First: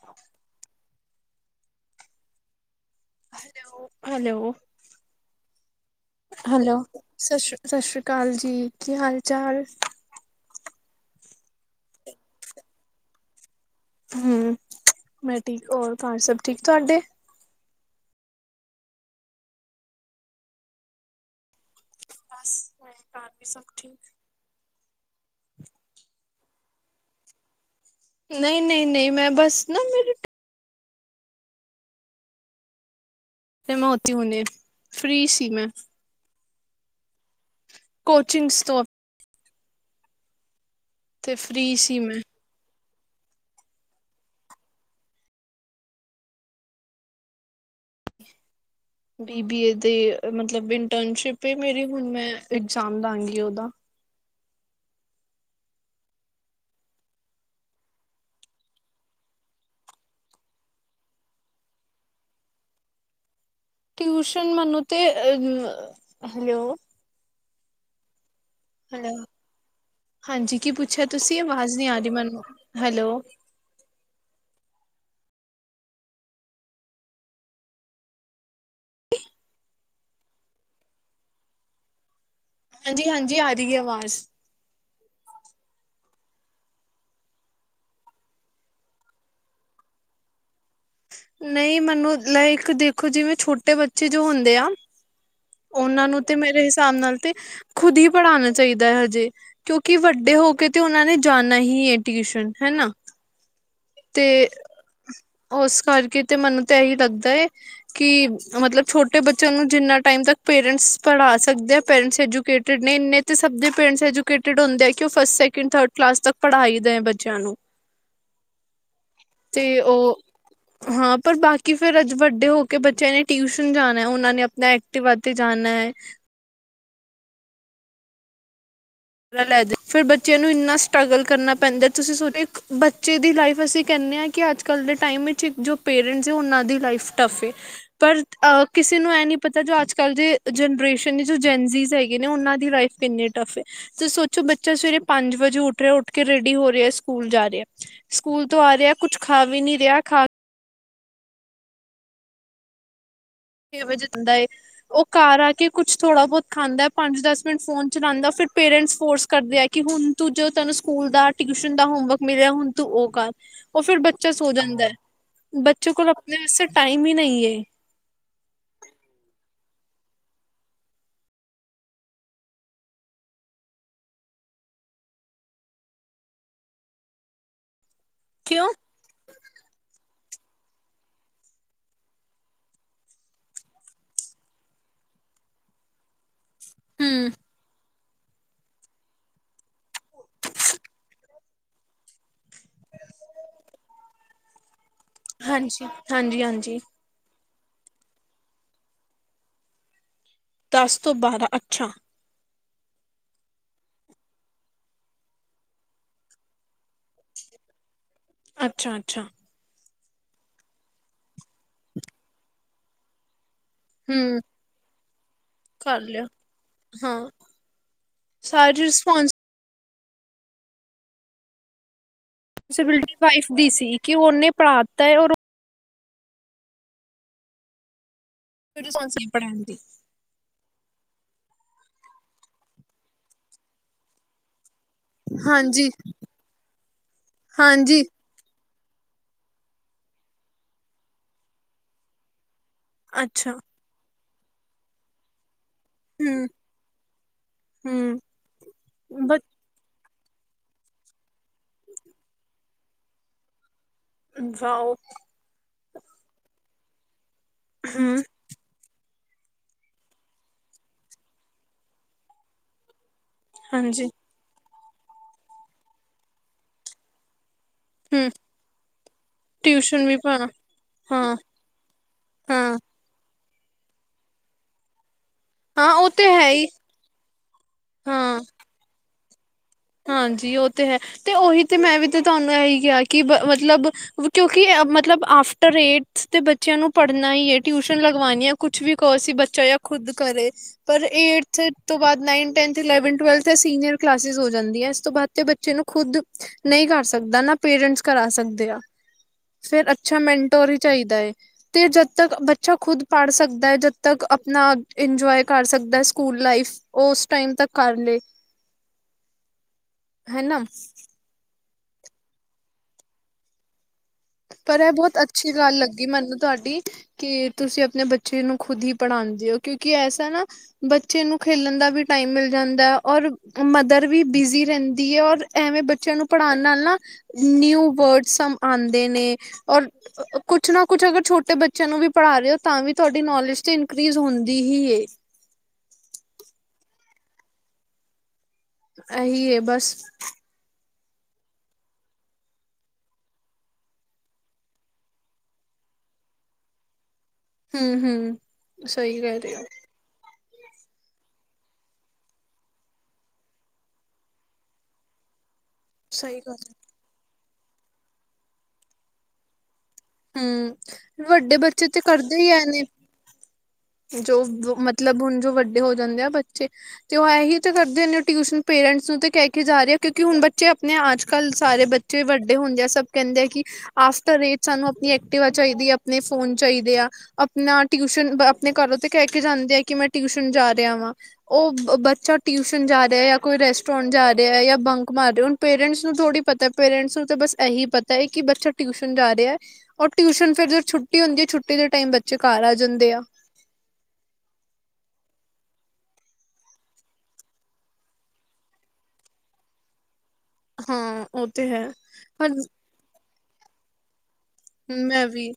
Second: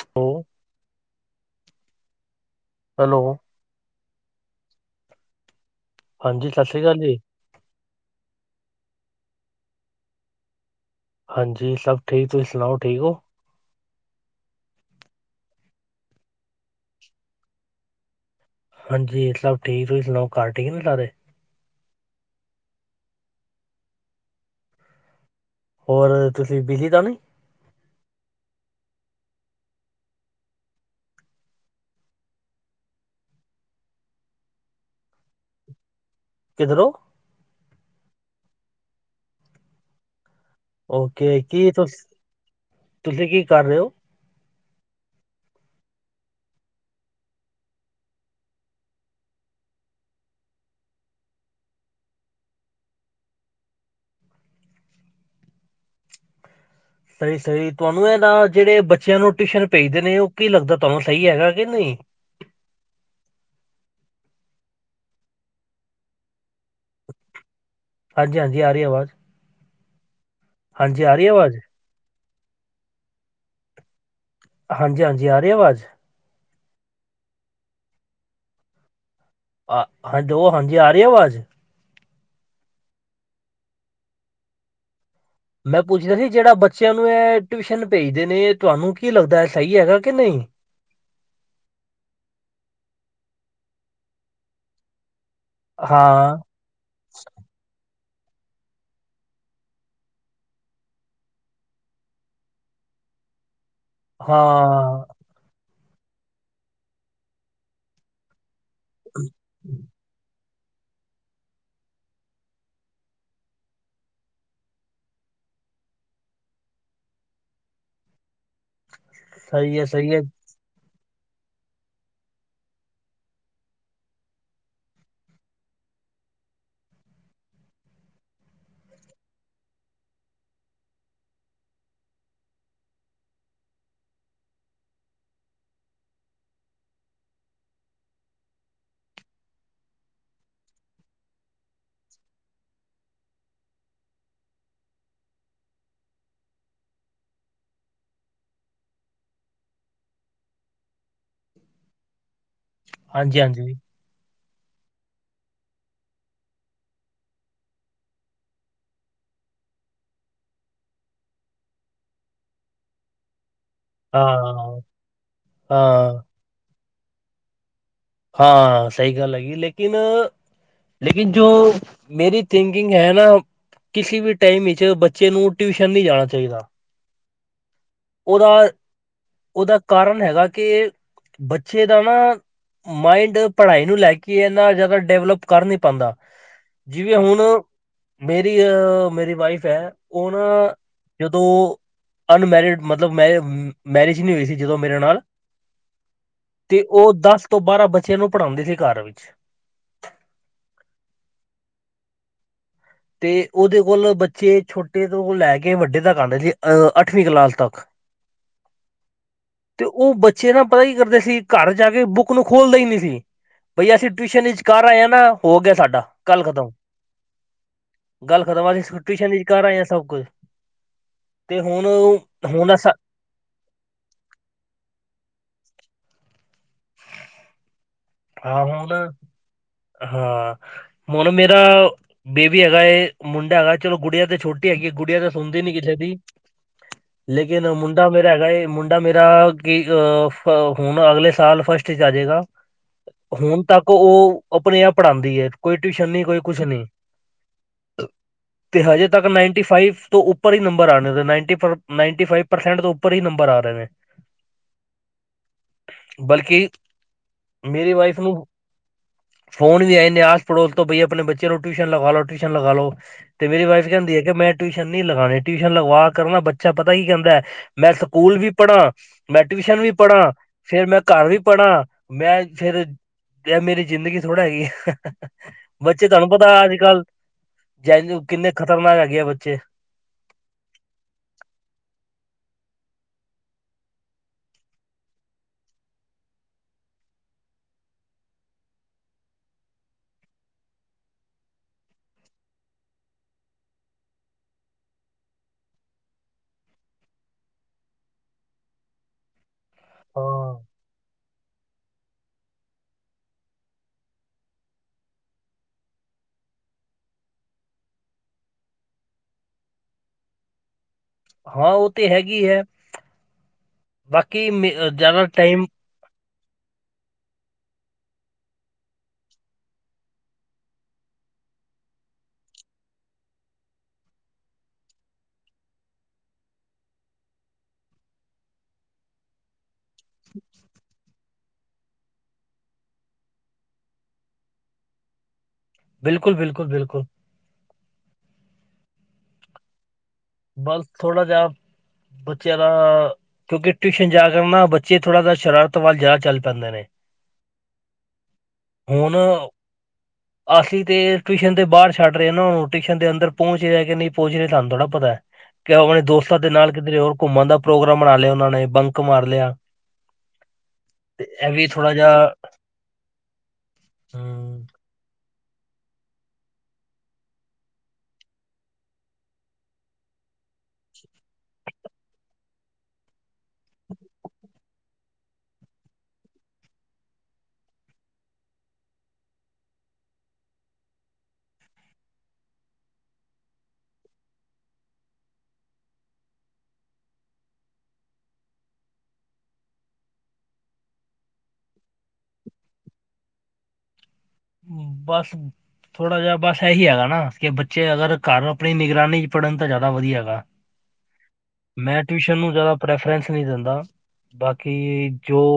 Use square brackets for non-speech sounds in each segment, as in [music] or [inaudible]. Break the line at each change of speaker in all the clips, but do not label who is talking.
Hello, hello,
hello, hello,
ਹਾਂਜੀ ਸ਼੍ਰੀ ਅਕਾਲ ਜੀ
ਸਤਿ ਸ਼੍ਰੀ ਅਕਾਲ। ਸਤਿ ਸ਼੍ਰੀ ਅਕਾਲ ਜੀ। ਕੀ ਹਾਲ- ਚਾਲ।
ਹਾਂਜੀ। ਸਭ ਠੀਕ। ਤੁਸੀਂ ਸੁਣਾਓ ਠੀਕ ਹੋ?
ਹੂ, ਮੈਂ ਠੀਕ ਹੋਰ ਭ- ਸਭ ਠੀਕ ਤੁਹਾਡੇ?
ਹਾਂਜੀ। ਸਭ ਠੀਕ। ਤੁਸੀਂ ਸੁਣਾਓ ਘਰ ਠੀਕ ਨੇ ਸਾਰੇ?
ਬਸ, ਘਰ ਵੀ ਸਭ ਠੀਕ।
ਹੋਰ ਤੁਸੀਂ ਬਿਜੀ ਤਾਂ ਨਹੀਂ।
ਨਹੀਂ- ਨਹੀਂ- ਨਹੀਂ ਮੈਂ ਬਸ ਨਾ ਮੇ ਫ ਮੈਂ ਹੋਤੀ ਹੁਣ ਫ੍ਰਰੀ ਸੀ ਮੈਂ।
ਕਿਧਰੋਂ।
ਕੋਚਿੰਗ ਸ ਤੋਂ ਤੇ
ਓਕੇ, ਕੀ
ਫ੍ਰਰੀ ਸੀ ਮੈਂ।
ਤੁਸੀ ਕੀ ਕਰ ਰਹੇ ਹੋ?
ਬੀ ਬੀ ਏ ਦੇ, ਮਤਲਬ ਇੰਟਰਨਸ਼ਿਪ ਮੇਰੀ ਹੁਣ, ਮੈ ਇਗਜਾਮ ਦਵਾਂਗੀ ਉਹਦਾ।
ਸਹੀ -ਸਹੀ ਤੁਹਾਨੂੰ ਇਹ ਨਾ ਜਿਹੜੇ ਬੱਚਿਆਂ ਨੂੰ ਟਿਊਸ਼ਨ ਭੇਜਦੇ ਨੇ ਉਹ ਕੀ ਲੱਗਦਾ ਤੁਹਾਨੂੰ ਸਹੀ ਹੈਗਾ ਕਿ ਨਹੀ।
ਟਿਊਸ਼ਨ ਮਨੋ ਤੇ ਹੈਲੋ,
ਹਾਂਜੀ- ਹਾਂਜੀ ਆ ਰਹੀ ਆਵਾਜ਼।
ਹੈਲੋ, ਹਾਂਜੀ। ਕੀ ਪੁੱਛਿਆ ਤੁਸੀ ਆਵਾਜ਼ ਨਹੀ ਆ ਰਹੀ ਮੈਨੂੰ। ਹੈਲੋ,
ਹਾਂਜੀ- ਹਾਂਜੀ ਆ ਰਹੀ ਆਵਾਜ਼। ਆ। ਹਾਂ, ਹਾਂਜੀ। ਆ ਰਹੀ ਆਵਾਜ਼।
ਹਾਂਜੀ- ਹਾਂਜੀ ਆ ਰਹੀ ਹੈ ਆਵਾਜ਼।
ਮੈਂ ਪੁੱਛੇਦਾ ਸੀ ਜਿਹੜਾ ਬੱਚਿਆਂ ਨੂੰ ਇਹ ਟਿਊਸ਼ਨ ਭੇਜਦੇ ਨੇ ਤੁਹਾਨੂੰ ਕੀ ਲੱਗਦਾ ਸਹੀ ਹੈਗਾ ਕਿ ਨਹੀ।
ਨਹੀ, ਮੈਨੂੰ ਦੇਖੋ ਜਿਵੇਂ ਛੋਟੇ ਬੱਚੇ ਜੋ ਹੁੰਦੇ ਆ ਉਹਨਾਂ ਨੂੰ ਤੇ
ਹਾਂ
ਮੇਰੇ ਹਿਸਾਬ ਨਾਲ ਤੇ ਖੁਦ ਹੀ ਪੜ੍ਹਾਉਣਾ ਚਾਹੀਦਾ ਹੈ। ਹਜੇ ਕਿਉਕਿ ਵੱਡੇ ਹੋ ਕੇ ਤੇ ਉਹਨਾਂ ਨੇ ਜਾਣਾ ਹੀ ਹੈ ਟਿਊਸ਼ਨ ਹੈਨਾ
ਹਾਂ।
ਉਸ ਕਰਕੇ ਤੇ ਮੈਨੂੰ ਤੇ ਇਹੀ ਲੱਗਦਾ ਹੈ ਕਿ ਮਤਲਬ ਛੋਟੇ ਬੱਚਿਆਂ ਨੂੰ ਜਿੰਨਾ ਟਾਈਮ ਤੱਕ ਪੇਰੈਂਟਸ ਪੜ੍ਹਾ ਸਕਦੇ ਆ, ਪੇਰੈਂਟਸ ਐਜੂਕੇਟਿ ਨੇ ਇਨੇ ਤਾਂ ਸਭ ਪੇਰੈਂਟਸ ਜੂਕੇਟਿਡ ਹੁੰਦੇ ਆ ਕਿ ਉਹ ਫਸਟ ਸ ਥਰਡ ਕਲਾਸ ਤੱਕ ਪੜ੍ਹਾਈ ਦਾ, ਬੱਚਿਆਂ ਨੂੰ
[inaudible] ਸਹੀ
ਤੇ
ਹੈ ਸਹੀ
ਉਹ
ਹੈ
ਹਾਂ, ਪਰ ਬਾਕੀ ਫੇਰ ਅੱਜੇ ਵੱਡੇ ਹੋ ਕੇ ਬੱਚਿਆਂ ਨੇ ਟਿਊਸ਼ਨ ਜਾਣਾ ਉਹਨਾਂ ਨੇ ਆਪਣਾ ਵਡੇ ਹੋਕੇ ਤੇ ਜਾਣਾ ਹੈ। ਲੈਦੇ, ਫਿਰ ਬੱਚਿਆਂ ਨੂੰ ਇਨਾ ਸਟਗਲ ਕਰਨਾ ਪੈਂਦਾ ਤੁਸੀ ਸੋਚ ਬੱਚੇ ਦੀ ਲਾਈਫ ਅਸੀ ਕਹਿਦੇ ਹਾਂ ਕਿ ਅਜ-ਕਲ ਦੇ ਟਾਈਮ ਵਿਚ ਜੋ ਪੇਰੈਂਟਸ ਉਹਨਾਂ ਦੀ ਲਾਈਫ ਟਫ ਹੇ। ਪਰ ਅਹ ਕਿਸੇ ਨੂੰ ਇਹ ਨੀ ਪਤਾ ਜੋ ਅਜ-ਕਲ ਦੇ ਜਨਰੇਸ਼ਨ ਨੇ ਜੋ ਜੈਨਜੀਜ਼ ਹੈਗੇ ਨੇ ਉਹਨਾਂ ਦੀ ਲਾਈਫ ਕਿਨੇ ਟਫ ਏ, ਤੇ ਸੋਚੋ ਬੱਚਾ ਸਵੇਰੇ ਪੰਜ ਵਜੇ ਉਠ ਰਿਹਾ ਉਠ ਕੇ ਰੈਡੀ ਹੋ ਰਿਹਾ ਸਕੂਲ ਜਾ ਰਿਹਾ। ਸਕੂਲ ਤੋਂ ਆ ਰਿਹਾ ਕੁਛ ਖਾ ਵੀ ਨੀ ਰਿਹਾ ਖਾ
ਹਾਂਜੀ-ਹਾਂਜੀ
ਵੇ ਜਿਨਂਦਾ ਏ- ਉਹ ਘਰ ਆ ਕੇ ਕੁਛ ਥੋੜ੍ਹਾ-ਬਹੁਤ ਖਾਂਦਾ, ਪੰਜ-ਦਸ ਮਿੰਟ ਫੋਨ ਚਲਾਉਦਾ ਫਿਰ ਪੇਰੈਂਟਸ ਫੋਰਸ ਕਰਦੇ ਆ ਕਿ ਹੁਣ ਤੂੰ ਜੋ ਤੈਨੂੰ ਸਕੂਲ ਦਾ, ਟਿਊਸ਼ਨ ਦਾ ਹੋਮਵਰਕ ਮਿਲਿਆ ਹੁਣ ਤੂੰ ਉਹ ਕਰ। ਉਹ ਫਿਰ ਬੱਚਾ ਸੋ
ਹਾਂ
ਜਾਂਦਾ ਹੈ, ਬੱਚੇ ਕੋਲ
ਹਾਂ
ਆਪਣੇ ਵਾਸਤੇ ਟਾਈਮ ਹੀ ਨਹੀਂ ਏ।
ਹਾਂ, ਸਹੀ ਗੱਲ ਹੈਗੀ ਲੇਕਿਨ ਲੇਕਿਨ ਜੋ ਮੇਰੀ ਥਿੰਕਿੰਗ ਹੈਨਾ ਕਿਸੇ ਵੀ ਟਾਈਮ ਵਿੱਚ ਬੱਚੇ ਨੂੰ ਟਿਊਸ਼ਨ ਨਹੀਂ ਜਾਣਾ ਚਾਹੀਦਾ।
ਕਿਉਂ
ਉਹਦਾ-ਉਹਦਾ ਕਾਰਨ ਹੈਗਾ ਕਿ ਬੱਚੇ ਦਾ ਨਾ ਮਾਇੰਡ ਪੜ੍ਹਾਈ ਨੂੰ ਲੈ ਕੇ ਇਹਨਾ ਜ਼ਿਆਦਾ ਡਿਵਲਪ ਕਰ ਨੀ ਪਾਉਂਦਾ। ਜਿਵੇਂ
ਹਮ।
ਹੁਣ ਮੇਰੀ ਅ ਮੇਰੀ ਵਾਈਫ ਹੈ ਉਹ ਨਾ ਜਦੋਂ ਅਨਮੈਰਿਡ ਮਤਲਬ ਮੈ ਮੈਰਿਜ ਨਹੀਂ ਹੋਈ ਸੀ ਜਦੋਂ ਮੇਰੇ ਨਾਲ
ਹਾਂਜੀ ਹਾਂਜੀ ਹਾਂਜੀ
ਤੇ ਉਹ ਦਸ ਤੋਂ ਬਾਰਾਂ ਬੱਚਿਆਂ ਨੂੰ ਪੜ੍ਹਾਉਦੇ ਸੀ ਘਰ ਵਿਚ।
ਦਸ ਤੋਂ ਬਾਰਾਂ ਅਛਾ
ਤੇ ਉਹਦੇ ਕੋਲ ਬੱਚੇ ਛੋਟੇ ਤੋਂ ਲੈ ਕੇ ਵੱਡੇ ਤੱਕ ਆਦੇ ਜੇ। ਅੱਠਵੀਂ ਕਲਾਸ ਤੱਕ।
ਅੱਛਾ ਅੱਛਾ
ਤੇ ਉਹ ਬੱਚੇ ਨਾ ਪਤਾ ਹੀ ਕਰਦੇ ਸੀ, ਘਰ ਜਾ ਕੇ ਬੁੱਕ ਨੂੰ ਖੋਲਦੇ ਹੀ ਨਹੀ ਸੀ। ਬਈ ਅਸ
ਹਮ।
ਟਿਊਸ਼ਨ ਵਿਚ ਕਰ ਆਏ ਹਾਂ ਨਾ, ਹੋ ਗਿਆ
ਕਰ
ਸਾਡਾ
ਲਿਆ
ਗਲ ਖਤਮ।
ਹਾਂ
ਗੱਲ ਖਤਮ ਆਜ
ਸਾਰੀ
ਟੂਸ਼ਨ ਵਿੱਚ
ਰਿਸਪੋਂਸਿਬਿਲਿਟੀ
'ਚ ਕਰ ਆਏ ਆ ਸਭ ਕੁਛ ਤੇ ਹੁਣ ਹੁਣ ਅਸਾਂ
ਰਿਸਪੋਂਸਬਿਲਿਟੀ ਵਾਈਫ ਦੀ ਸੀ ਕਿ ਉਹਨੇ ਪੜਾ ਦਿੱਤਾ ਹੈ ਔਰ
ਆਹ ਹੁਣ
ਰਿਸਪੋਂਸ ਪੜ੍ਹਾਉਣ ਦੀ
ਹਾਂ, ਹੂਣ ਮੇਰਾ ਬੇਬੀ ਹੈਗਾ ਮੁੰਡਾ ਹੈਗਾ ਚਲੋ ਗੁੜੀਆਂ ਤੇ ਛੋਟੀੇ ਹੈਗੀ ਗੁੜੀਆਂ ਤਾਂ ਸੁਣਦੀ ਨੀ
ਹਾਂਜੀ
ਕਿਸੇ ਦੀ ਲੇਕਿਨ
ਹਾਂਜੀ
ਮੁੰਡਾ ਮੇਰਾ ਹੈਗਾ ਏ ਮੁੰਡਾ ਮੇਰਾ ਕੀ ਅ ਹੁਣ ਅਗਲੇ ਸਾਲ ਫਸਟ ਚ ਆ ਜੇਗਾ।
ਅੱਛਾ
ਹੁਣ ਤੱਕ ਉਹ ਆਪਣੇ-ਆਪ ਪੜ੍ਹਾਉਂਦੀ ਹੈ। ਕੋਈ ਟਿਊਸ਼ਨ ਨਹੀਂ ਕੋਈ
ਹਮ
ਕੁਛ ਨਹੀਂ
ਹਮ।
ਤੇ ਹਜੇ ਤੱਕ
ਬ
ਨਾਈਨਟੀ ਫਾਈਵ ਉੱਪਰ ਹੀ ਨੰਬਰ ਆ ਰਹੇ ਨਾਇਨਟੀ ਫਾਇਫ ਤੋਂ ਉੱਪਰ ਹੀ ਨੰਬਰ ਆ ਰਹੇ ਨੇ।
ਅੱਛਾ ਔ
ਬਲਕਿ ਮੇਰੀ ਵਾਈਫ
ਹੂੰ
ਨੂੰ ਫੋਨ ਵੀ ਆਏ ਨੇ ਆਸ-ਪੜੋਸ ਤੋਂ ਬਈ ਆਪਣੇ ਬੱਚਿਆਂ ਨੂੰ ਟਿਊਸ਼ਨ ਲਗਾ ਲੋ, ਟਿਊਸ਼ਨ ਲਗਾ ਲੋ। ਤੇ ਮੇਰੀ ਵਾਈਫ
ਹਾਂਜੀ
ਕਹਿੰਦੀ ਹੈ ਕਿ ਮੈਂ ਟਿਊਸ਼ਨ ਨਹੀਂ ਲਗਾਉਣੀ, ਟਿਊਸ਼ਨ ਲਗਵਾ ਕਰ ਨਾ ਬੱਚਾ ਪਤਾ ਹੀ ਕਹਿੰਦਾ ਹੈ? ਮੈਂ
ਹੂੰ
ਸਕੂਲ ਵੀ ਪੜਾ ਮੈਂ ਟਿਊਸ਼ਨ ਵੀ ਪੜਾ ਫੇਰ ਮੈਂ ਘਰ
ਹਾਂ
ਵੀ ਪੜਾ ਮੈਂ।
ਹਾਂ
ਫੇਰ ਮੇਰੀ ਜ਼ਿੰਦਗੀ ਥੋੜਾ ਹੈਗੀ ਆ।
ਹਾਂ
ਬੱਚੇ
ਉਹ ਤੇ
ਤੁਹਾਨੂੰ
ਹੈ
ਪਤਾ
ਹੀ
ਅੱਜ ਕੱਲ ਜੈ
ਹਾਂ
ਕਿੰਨੇ ਖ਼ਤਰਨਾਕ ਹੈਗੇ ਆ ਬੱਚੇ।
ਹਾਂਜੀ ਉਹ ਤੇ ਹੈ ਤੇ ਉਹੀ ਤੇ ਮੈਂ ਵੀ ਤੇ ਤੁਹਾਨੂੰ ਇਹੀ ਕਿਹਾ ਕਿ ਬ ਮਤਲਬ। ਕਿਉਂਕਿ ਮਤਲਬ ਆਫਟਰ ਏਟ ਤੇ ਬੱਚਿਆਂ ਨੂੰ ਪੜ੍ਹਨਾ ਹੀ ਹੈ ਟਿਊਸ਼ਨ ਲਗਵਾਣੀ ਹੈ। ਕੁਛ ਵੀ ਕਹੋਸੀ ਬੱਚਾ ਜਾਂ ਖੁਦ ਕਰੇ। ਪਰ ਏਟਥ ਤੋਂ ਬਾਅਦ nine tenth eleven twelfth ਐ ਸੀਨੀਅਰ ਕਲਾਸਿਸ ਹੋ। ਜਾਂਦੀ ਹੈ ਇਸ ਤੋਂ ਬਾਅਦ ਤੇ ਬੱਚੇ ਨੂੰ ਖੁਦ। ਨਹੀਂ ਕਰ ਸਕਦਾ ਨਾ ਪੇਰੈਂਟਸ ਕਰਾ ਸਕਦੇ ਆ ਫੇਰ ਅੱਛਾ
ਹਾਂ
ਮੈਂਟੋਰ ਹੀ ਚਾਹੀਦਾ ਹੈ। ਤੇ ਜਦ ਤੱਕ ਬੱਚਾ ਖੁਦ ਪੜ੍ਹ ਸਕਦਾ ਹੈ ਜਦ ਤੱਕ ਆਪਣਾ ਇੰਜੋਏ ਕਰ ਸਕਦਾ ਸਕੂਲ ਲਾਈਫ। ਉਹ ਉਸ ਟਾਈਮ ਤਕ ਕਰ ਲਏ। ਹੈਨਾ।
ਹਾਂ ਉਹ ਤੇ ਹੈਗੀ ਹੈ। ਬਾਕੀ ਮੇ-
ਪਰ ਇਹ ਬਹੁਤ
ਜ਼ਿਆਦਾ
ਅੱਛੀ
ਟਾਈਮ
ਗੱਲ ਲੱਗੀ ਮੈਨੂੰ ਤੁਹਾਡੀ। ਕਿ ਤੁਸੀਂ ਆਪਣੇ ਬੱਚੇ ਨੂੰ ਖੁਦ ਹੀ ਪੜ੍ਹਾਉਂਦੇ ਹੋ ਕਿਉਂਕਿ ਐਸਾ ਨਾ। ਬੱਚੇ ਨੂੰ ਖੇਲਣ ਦਾ ਵੀ ਟਾਈਮ ਮਿਲ ਜਾਂਦਾ ਹੈ ਔਰ ਮਦਰ ਵੀ ਬਿਜ਼ੀ ਰਹਿੰਦੀ ਹੈ ਔਰ। ਐਵੇਂ ਬੱਚਿਆਂ ਨੂੰ ਪੜ੍ਹਾਉਣ ਨਾਲ ਨਾ ਨਿਊ ਵਰਡ ਸਮ ਆਉਂਦੇ ਨੇ। ਔਰ ਕੁੱਛ ਨਾ ਕੁੱਛ ਅਗਰ ਛੋਟੇ ਬੱਚੇ ਬੱਚਿਆਂ ਨੂੰ ਵੀ ਪੜ੍ਹਾ ਰਹੇ ਹੋ ਤਾਂ ਵੀ ਤੁਹਾਡੀ ਨੌਲੇਜ ਤੇ ਇਨਕਰੀੀਜ਼ ਹੁੰਦੀ ਹੀ ਏ।
ਬਿਲਕੁਲ ਬਿਲਕੁਲ ਬਿਲਕੁਲ।
ਅਹੀ ਏ ਬਸ।
ਬਸ ਥੋੜ੍ਹਾ ਜਾ ਬੱਚੇਆਂ ਦਾ ਕਿਉਂਕਿ ਟਿਸ਼ਨ ਜਾ ਕਰ ਨਾਲ ਬੱਚੇ ਥੋੜਾ ਜ ਸ਼ਰਾਰਤ ਵੱਲ ਜਾਆ ਚੱਲ ਪੈਂਦੇ ਨੇ।
ਹੁੰ ਹੁੰ
ਹੁਣ
ਸਈ ਕੈ ਰੇ ਔ।
[inaudible] ਅਸੀਂ ਤੇ ਟਿਵੀਸ਼ਨ ਦੇ ਬਾੱਰ ਛੱਡ ਰੇਨਾ। ਔ ਟਿਵੀਸ਼ਨ ਦੇ ਅੰਦਰ ਪੋੰਚ ਰਿਆ ਕੇ ਨਈ ਪੋਂਚ ਰਿਆ ਸਾਨੂੰ ਥੋੜ੍ਹਾ ਪਤਾ ਐ। ਕਿ ਆਪਣੇ ਦੋਸਤਾਂ
ਸਹੀ
ਦੇ
ਗੱਲ
ਨਾਲ
ਹੈ।
ਕਿਧਰੇ ਹੋਰ ਘੁੰਮਣ ਦਾ ਪ੍ਰੋਗਰਾਮ ਬਣਾ ਲਿਆ। ਉਹਨਾਂ ਨੇ ਬੰਕ ਮਾਰ ਲਿਆ। ਤੇ
ਹੁੰ
ਇਹ
ਵੱਡੇ
ਵੀ
ਬੱਚੇ
ਥੋੜ੍ਹਾ
ਤੇ
ਜਿਹਾ
ਕਰਦੇ ਹੀ ਐ ਨੇ। ਜੋ
ਹੂੰ
ਮਤਲਬ ਹੁਣ ਜੋ ਵੱਡੇ ਹੋ ਜਾਂਦੇ ਆ ਬੱਚੇ। ਤੇ ਔ ਅਹੀ ਤਾਂ ਕਰਦੇ ਨੇ। ਟਿਊਸ਼ਨ ਪੇਰੈਂਟਸ ਨੂੰ ਤੇ ਕੈ ਕੇ ਜਾ ਰੇ ਆ ਕਿਉਂਕਿ ਹੁਣ ਬੱਚੇ ਆਪਣੇ ਆ। ਅੱਜ ਕੱਲ੍ਹ ਸਾਰੇ ਬੱਚ। ਜ ਵੱਡੇ ਹੁੰਦੇ ਆ ਸਭ ਕਹਿੰਦੇ ਆ ਕਿ। ਆਫਟਰ ਏਜ ਸਾਨੂੰ ਆਪਣੀ ਐਕਟੀਵਾ ਚਾਹੀਦੀ ਆ ਆਪਣੇ ਫੋਨ ਚਾਹੀਦੇ ਆ ਆਪਣਾ ਟਿਊਸ਼ਨ। ਘਰੋਂ ਤੇ ਕਹਿ ਕੇ ਜਾਂਦੇ ਆ ਕਿ ਮੈਂ ਟਿਊਸ਼ਨ ਜਾ ਰਿਹਾ ਵਾਂ। ਉਹ ਬੱਚਾ ਟਿਊਸ਼ਨ ਜਾ ਰਿਹਾ ਜਾਂ ਕੋਈ ਰੈਸਟੋਰੈਂਟ ਜਾ ਰਿਹਾ ਜਾਂ ਬੰਕ ਮਾਰ ਰਿਹਾ। ਪੇਰੈਂਟਸ ਨੂੰ ਥੋੜੀ ਪਤਾ ਹੈ ਪੇਰੈਂਟਸ ਨੂੰ ਤਾਂ ਬਸ ਇਹੀ ਪਤਾ ਹੈ ਕਿ ਬੱਚਾ ਟਿਊਸ਼ਨ ਜਾ ਰਿਹਾ ਹੈ। ਰ ਟਿਊਸ਼ਨ ਫੇਰ ਜ ਛੁੱਟੀ ਹੁੰਦੀ ਆ ਛੁੱਟੀ ਦੇ ਟਾਈਮ ਬੱਚੇ ਘਰ ਆ ਜਾਂਦੇ ਆ।
ਬਸ। ਥੋੜਾ ਜਿਹਾ ਬਸ ਇਹੀ ਹੈਗਾ ਨਾ ਕਿ ਬੱਚੇ ਅਗਰ ਘਰ ਆਪਣੀ ਨਿਗਰਾਨੀ ਚ ਪੜ੍ਹਨ ਤਾਂ ਜ਼ਿਆਦਾ ਵਧੀਆ ਹੈਗਾ।
ਹਾਂ ਉਹ ਤੇ ਹੈ
ਮੈਂ ਟਿਊਸ਼ਨ
ਪਰ
ਨੂੰ ਜ਼ਿਆਦਾ ਪ੍ਰੈਫਰੈਂਸ ਨਹੀਂ ਦਿੰਦਾ ਬਾਕੀ
ਮੈਂ
ਜੋ
ਵੀ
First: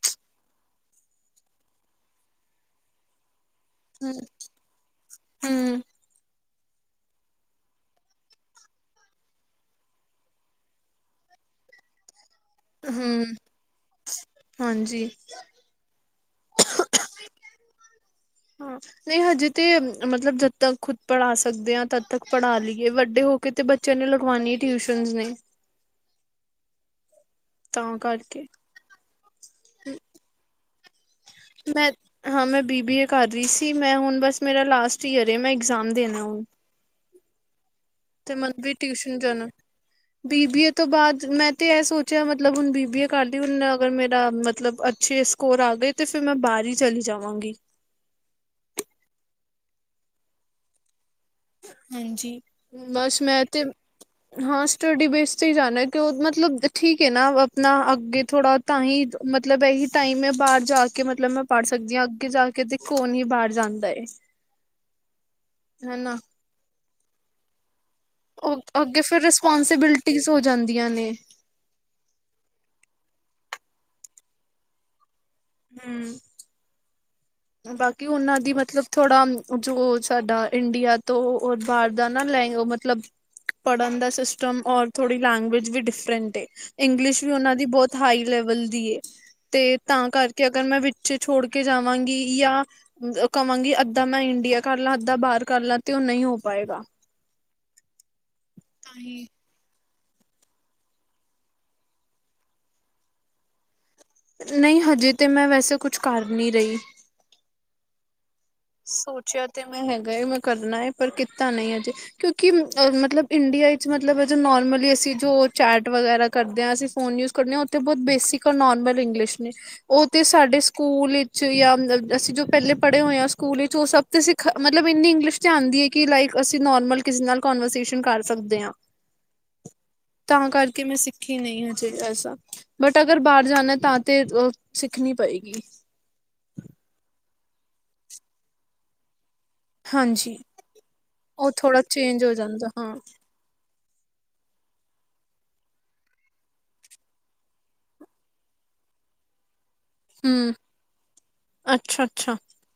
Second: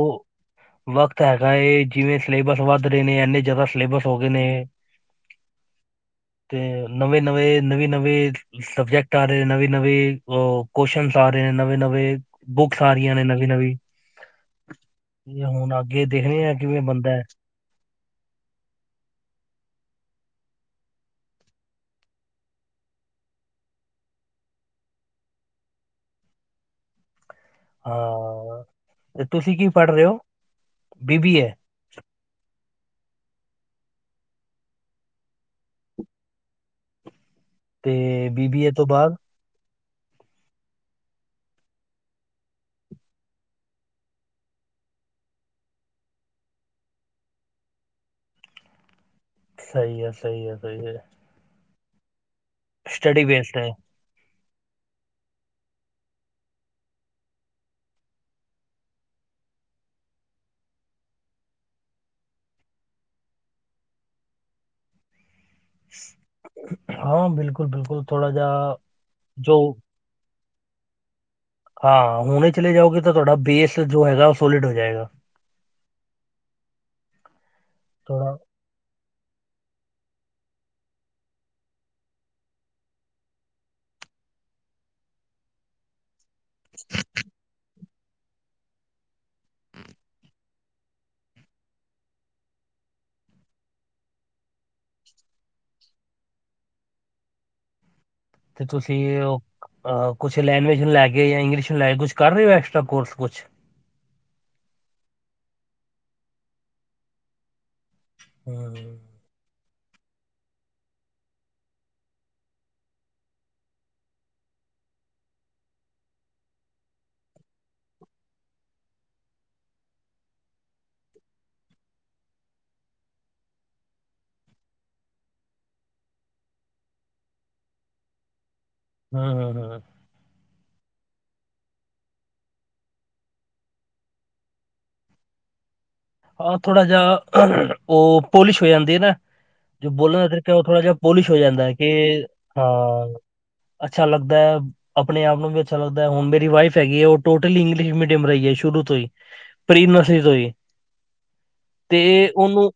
ਵਕਤ ਹੈਗਾ ਏ ਜਿਵੇਂ ਸਿਲੇਬਸ ਵੱਧ ਰਹੇ ਨੇ ਇੰਨੇ ਜਿਆਦਾ। ਸਿਲੇਬਸ
ਹੂੰ
ਹੋ ਗਏ ਨੇ। ਤੇ ਨਵੇਂ ਨਵੇਂ ਨਵੀਂ ਨਵੇਂ ਸਬਜੈਕਟ ਆ ਰਹੇ ਨਵੀਂ ਨਵੀਂ ਉਹ। ਕੁਸ਼ਨ ਆ ਰਹੇ ਨੇ ਨਵੇਂ ਨਵੇਂ ਬੁਕਸ ਆ ਰਹੀਆਂ ਨੇ
ਹੂੰ
ਨਵੀਂ ਨਵੀਂ।
ਹਾਂਜੀ
ਯਾਂ ਹੁਣ ਅੱਗੇ ਦੇਖਣੇ ਆ ਕਿਵੇਂ ਬੰਨਦਾ ਐ।
ਹਾਂ। ਨਹੀਂ ਹਜੇ ਤੇ ਮਤਲਬ ਜਦ ਤੱਕ ਖੁਦ ਪੜ੍ਹਾ ਸਕਦੇ ਆਂ ਤਦ ਤੱਕ ਪੜ੍ਹਾ ਲੀਏ। ਵੱਡੇ ਹੋ। ਕਿਤੇ ਬੱਚਿਆਂ ਨੇ ਲਿਗਵਾਉਣੀ ਟਿਊਸ਼ਨ ਨੇ। ਤਾਂ ਕਰਕੇ
ਹਾਂ ਤੇ ਤੁਸੀਂ ਕੀ ਪੜ੍ਹ ਰੇ ਹੋ ਬੀਬੀਏ।
ਮੈਂ ਹਾਂ ਮੈਂ ਬੀਬੀਏ ਕਰ ਰੀ ਸੀ। ਮੈਂ ਹੁਣ ਬਸ ਮੇਰਾ ਲਾਸਟ ਈਅਰ ਏ ਮੈਂ ਇਗਜ਼ਾਮ ਦੇਣਾ ਹੁਣ। ਤੇ
ਬੀਬੀਏ
ਮਨਪ੍ਰੀਤ
ਤੋਂ ਬਾਅਦ
ਟਿਊਸ਼ਨ ਜਾਣਾ। ਬੀਬੀਏ ਤੋਂ ਬਾਅਦ ਮੈਂ ਤੇ ਐ ਸੋਚਿਆ, ਮਤਲਬ ਹੁਣ ਬੀਬੀਏ ਕਰ ਲੀ। ਹੁਨ ਅਗਰ ਮੇਰਾ ਮਤਲਬ ਛੇ, ਸਕੋਰ ਆ ਗਏ ਤੇ ਫਿਰ ਮੈਂ ਬਾਹਰ ਹੀ ਚਲੀ ਜਾਵਾਂਗੀ।
ਸਈ ਐ, ਸਈ ਐ, ਸਈ ਐ।
ਹਾਂਜੀ, ਬਸ ਮੈਂ
ਬੇਸਡ
ਤੇ।
ਹੈ
ਹਾਂ, ਸਟੱਡੀ ਬੇਸ, ਤੇ ਈ ਜਾਣਾ ਕਿ, ਔ ਮਤਲਬ ਠੀਕ ਏ ਨਾ, ਆਪਣਾ ਅੱਗੇ ਥੋੜ੍ਹਾ। ਤਾਂ ਹੀ, ਮਤਲਬ ਇਹੀ ਟਾਈਮ ਮੈ ਬਾਹਰ ਜਾ ਕੇ। ਮਤਲਬ ਮੈਂ ਪੜ੍ਹ ਸਕਦੀ ਆਂ ਅੱਗੇ ਜਾ ਕੇ, ਤੇ ਕੌਣ ਹੀ ਬਾਰ ਜਾਂਦਾ?
[inaudible]
ਹਨਾ।
ਹਾਂ, ਬਿਲਕੁਲ, ਬਿਲਕੁਲ। ਥੋੜਾ
ਓਕੇ,
ਜਿਹਾ
ਓਕੇ ਫਿਰ
ਜੋ
ਰਿਸਪੋਂਸੀਬਿਲਟੀਜ਼ ਹੋ ਜਾਂਦੀਆਂ ਨੇ।
ਹਾਂ, ਹੁਣੇ ਚਲੇ ਜਾਓਗੇ। ਤਾਂ ਤੁਹਾਡਾ ਬੇਸ ਜੋ ਹੈਗਾ, ਸੋਲਿਡ ਹੋ ਜਾਏਗਾ।
ਹੁੰ। ਬਾਕੀ,
ਥੋੜਾ
ਉਨਾਂ ਦੀ ਮਤਲਬ। ਥੋੜ੍ਹਾ, ਜੋ ਸਾਡਾ ਇੰਡੀਆ ਤੋਂ ਬਾਹਰ ਦਾ ਨਾ, ਲੈਂ ਉਹ ਮਤਲਬ ਪੜ੍ਹਨ ਦਾ ਸਿਸਟਮ ਔਰ ਥੋੜ੍ਹੀ ਲੈਂਗਵੇਜ ਵੀ ਡਿਫਰੈਂਟ ਏ। ਇੰਗਲਿਸ਼ ਵੀ ਔਨਾਂ ਦੀ ਬਹੁਤ। ਹਾਈ ਲੈਵਲ ਦੀ ਏ ਤੇ ਤਾਂ ਕਰਕੇ, ਅਗਰ ਮੈਂ ਵਿੱਚੇ ਛੋੜ ਕੇ ਜਾਵਾਂਗੀ। ਜਾਂ ਕਵਾਂਗੀ, ਅੱਧਾ ਮੈਂ ਇੰਡੀਆ ਕਰ ਲਾਂ, ਅੱਧਾਂ ਬਾਹਰ ਕਰ ਲਾਂ, ਤੇ ਔ ਨਹੀ ਹੋ ਪਾਏਗਾ।
ਤੇ ਤੁਸੀਂ
ਤਾਂ ਹੀ
ਉਹ। ਅ, ਕੁਛ ਲੈਂਗਵੇਜ ਨੂੰ ਲੈ ਕੇ ਜਾਂ ਇੰਗਲਿਸ਼ ਨੂੰ ਲੈ ਕੇ ਕੁਛ ਕਰ ਰਹੇ ਹੋ? ਐਕਸਟਰਾ ਕੋਰਸ, ਕੁਛ?
ਨਹੀਂ, ਹਜੇ ਤਾਂ ਮੈਂ ਵੈਸੇ ਕੁਛ ਕਰ ਨੀ ਰਈ।
[inaudible]
ਸੋਚਿਆ ਤੇ ਮੈਂ ਹੈਗਾ ਏ ਮੈਂ ਕਰਨਾ ਹੈ ਪਰ ਕੀਤਾ ਨਹੀਂ ਮੈ ਅਜੇ ਕਿਉਂਕਿ ਮਤਲਬ ਇੰਡੀਆ ਵਿੱਚ ਮਤਲਬ ਜੋ ਨੋਰਮਲੀ ਅਸੀਂ ਜੋ ਚੈਟ ਵਗੈਰਾ ਕਰਦੇ ਹਾਂ ਅਸੀਂ ਫੋਨ ਯੂਜ ਨੇ ਉਹ ਤੇ ਬਹੁਤ ਬੇਸਿਕ ਨੋਰਮਲ ਇੰਗਲਿਸ਼ ਨੇ। ਉਹ ਤੇ ਸਾਡੇ ਸਕੂਲ ਵਿੱਚ ਜਾਂ ਅਸੀਂ ਜੋ ਪਹਿਲੇ ਪੜ੍ਹੇ ਹੋਏ ਹਾਂ। ਸਕੂਲ ਵਿੱਚ ਉਹ ਸਭ ਤਾਂ ਸਿਖ ਮਤਲਬ ਇੰਨੀ ਇੰਗਲਿਸ਼ ' ਆਉਂਦੀ ਹੈ। ਕਿ ਲਾਈਕ ਅਸੀਂ ਨੋਰਮਲ ਕਿਸੇ ਨਾਲ ਕਨਵਰਸੇਸ਼ਨ ਕਰ ਸਕਦੇ ਹਾਂ।
ਹਾਂ ਹਾਂ ਹਾਂ।
ਤਾਂ ਕਰਕੇ ਮੈਂ ਸਿੱਖੀ ਨਹੀਂ ਹਜੇ ਐਸਾ। ਬਟ, ਅਗਰ ਬਾਰ ਜਾਣਾ ਤਾਂ ਤੇ ਸਿੱਖਣੀ ਪਏਗੀ।
ਹਾਂ, ਥੋੜਾ ਜਿਹਾ ਉਹ ਪੋਲਿਸ਼ ਹੋ ਜਾਂਦੀ ਹੈ ਨਾ। ਜੋ ਬੋਲਣ ਦਾ
ਹਾਂਜੀ
ਤਰੀਕਾ, ਉਹ ਥੋੜਾ ਜਿਹਾ ਪੋਲਿਸ਼ ਹੋ
ਉਹ
ਜਾਂਦਾ
ਥੋੜਾ
ਕੇ
ਚੇਂਜ ਹੋ ਜਾਂਦਾ
ਹਾਂ। ਅੱਛਾ, ਲੱਗਦਾ ਐ। ਆਪਣੇ ਆਪ ਨੂੰ ਵੀ ਅੱਛਾ ਲੱਗਦਾ ਐ। ਹੁਣ ਮੇਰੀ ਵਾਈਫ ਹੈਗੀ ਏ, ਔ ਟੋਟਲੀ ਇੰਗਲਿਸ਼ ਮੀਡੀਅਮ ਰਈ ਏ, ਸ਼ੁਰੂ ਤੋਂ ਹੀ। [unintelligible] ਤੋਂ ਹੋਈ।
ਹਮ ਅੱਛਾ ਅੱਛਾ
ਤੇ ਉਹਨੂੰ।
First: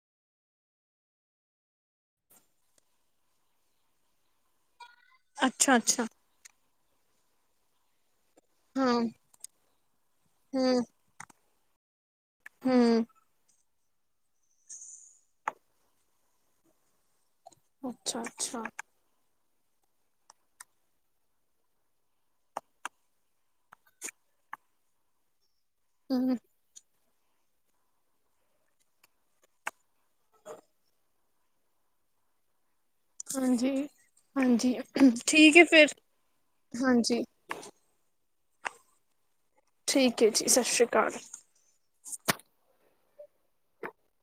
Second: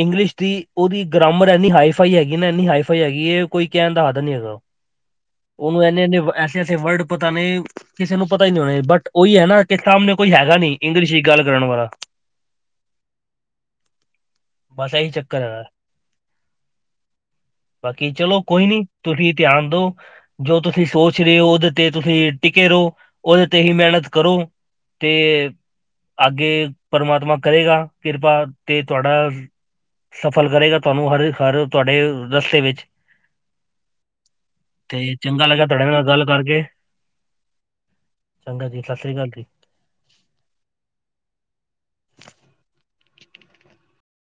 ਇੰਗਲਿਸ਼ ਦੀ ਉਹਦੀ ਗਰੈਮਰ ਐੰਨੀ ਹਾਈ ਫਾਈ ਹੈਗੀ ਨਾ, ਇੰਨੀ ਹਾਈ ਫਾਈ ਹੈਗੀ ਏ, ਕੋਈ ਕਹਿਣ ਦਾ ਹਦ ਨਹੀਂ ਹੈਗਾ।
ਅੱਛਾ
ਉਹਨੂੰ
ਅੱਛਾ
ਏਨੇ-ਏਨੇ, ਐਸੇ-ਐਸੇ ਵਰਡ ਪਤਾ ਨੇ। ਕਿਸੇ ਨੂੰ ਪਤਾ ਹੀ ਨਹੀਂ ਹੋਣਾ,
ਹਾਂ
ਬਟ ਉਹੀ ਹੈ ਨਾ ਕਿ ਸਾਹਮਣੇ ਕੋਈ ਹੈਗਾ ਨੀ ਇੰਗਲਿਸ਼ ਵਿੱਚ ਗੱਲ ਕਰਨ ਵਾਲਾ।
ਹਮ
ਬਸ ਇਹੀ ਚੱਕਰ ਹੈ ਬਾਕੀ
ਅੱਛਾ
ਚਲੋ
ਅੱਛਾ
ਕੋਈ ਨੀ। ਤੁਸੀ ਧਿਆਨ ਦਿਓ। ਜੋ ਤੁਸੀਂ ਸੋਚ ਰਹੇ ਹੋ ਉਹਦੇ ਤੇ ਤੁਸੀਂ ਟਿਕੇ ਰਹੋ ਉਹਦੇ ਤੇ ਹੀ ਮਿਹਨਤ ਕਰੋ। ਤੇ
ਹੂੰ
ਅੱਗੇ ਪਰਮਾਤਮਾ। ਕਰੇਗਾ ਕਿਰਪਾ ਤੇ ਤੁਹਾਡਾ। ਸਫਲ ਕਰੇਗਾ ਤੁਹਾਨੂੰ ਹਰ ਹਰ ਤੁਹਾਡੇ ਰਸਤੇ ਵਿੱਚ।
ਹਾਂਜੀ, ਹਾਂਜੀ,
ਤੇ ਚੰਗਾ
ਠੀਕ ਹੈ
ਲੱਗਾ ਤੁਹਾਡੇ
ਫਿਰ,
ਨਾਲ ਗੱਲ ਕਰਕੇ
ਹਾਂਜੀ।
ਚੰਗਾ ਜੀ, ਸਤਿ ਸ੍ਰੀ ਅਕਾਲ ਜੀ।
ਠੀਕ ਹੈ ਜੀ, ਸਤਿ ਸ਼੍ਰੀ ਅਕਾਲ।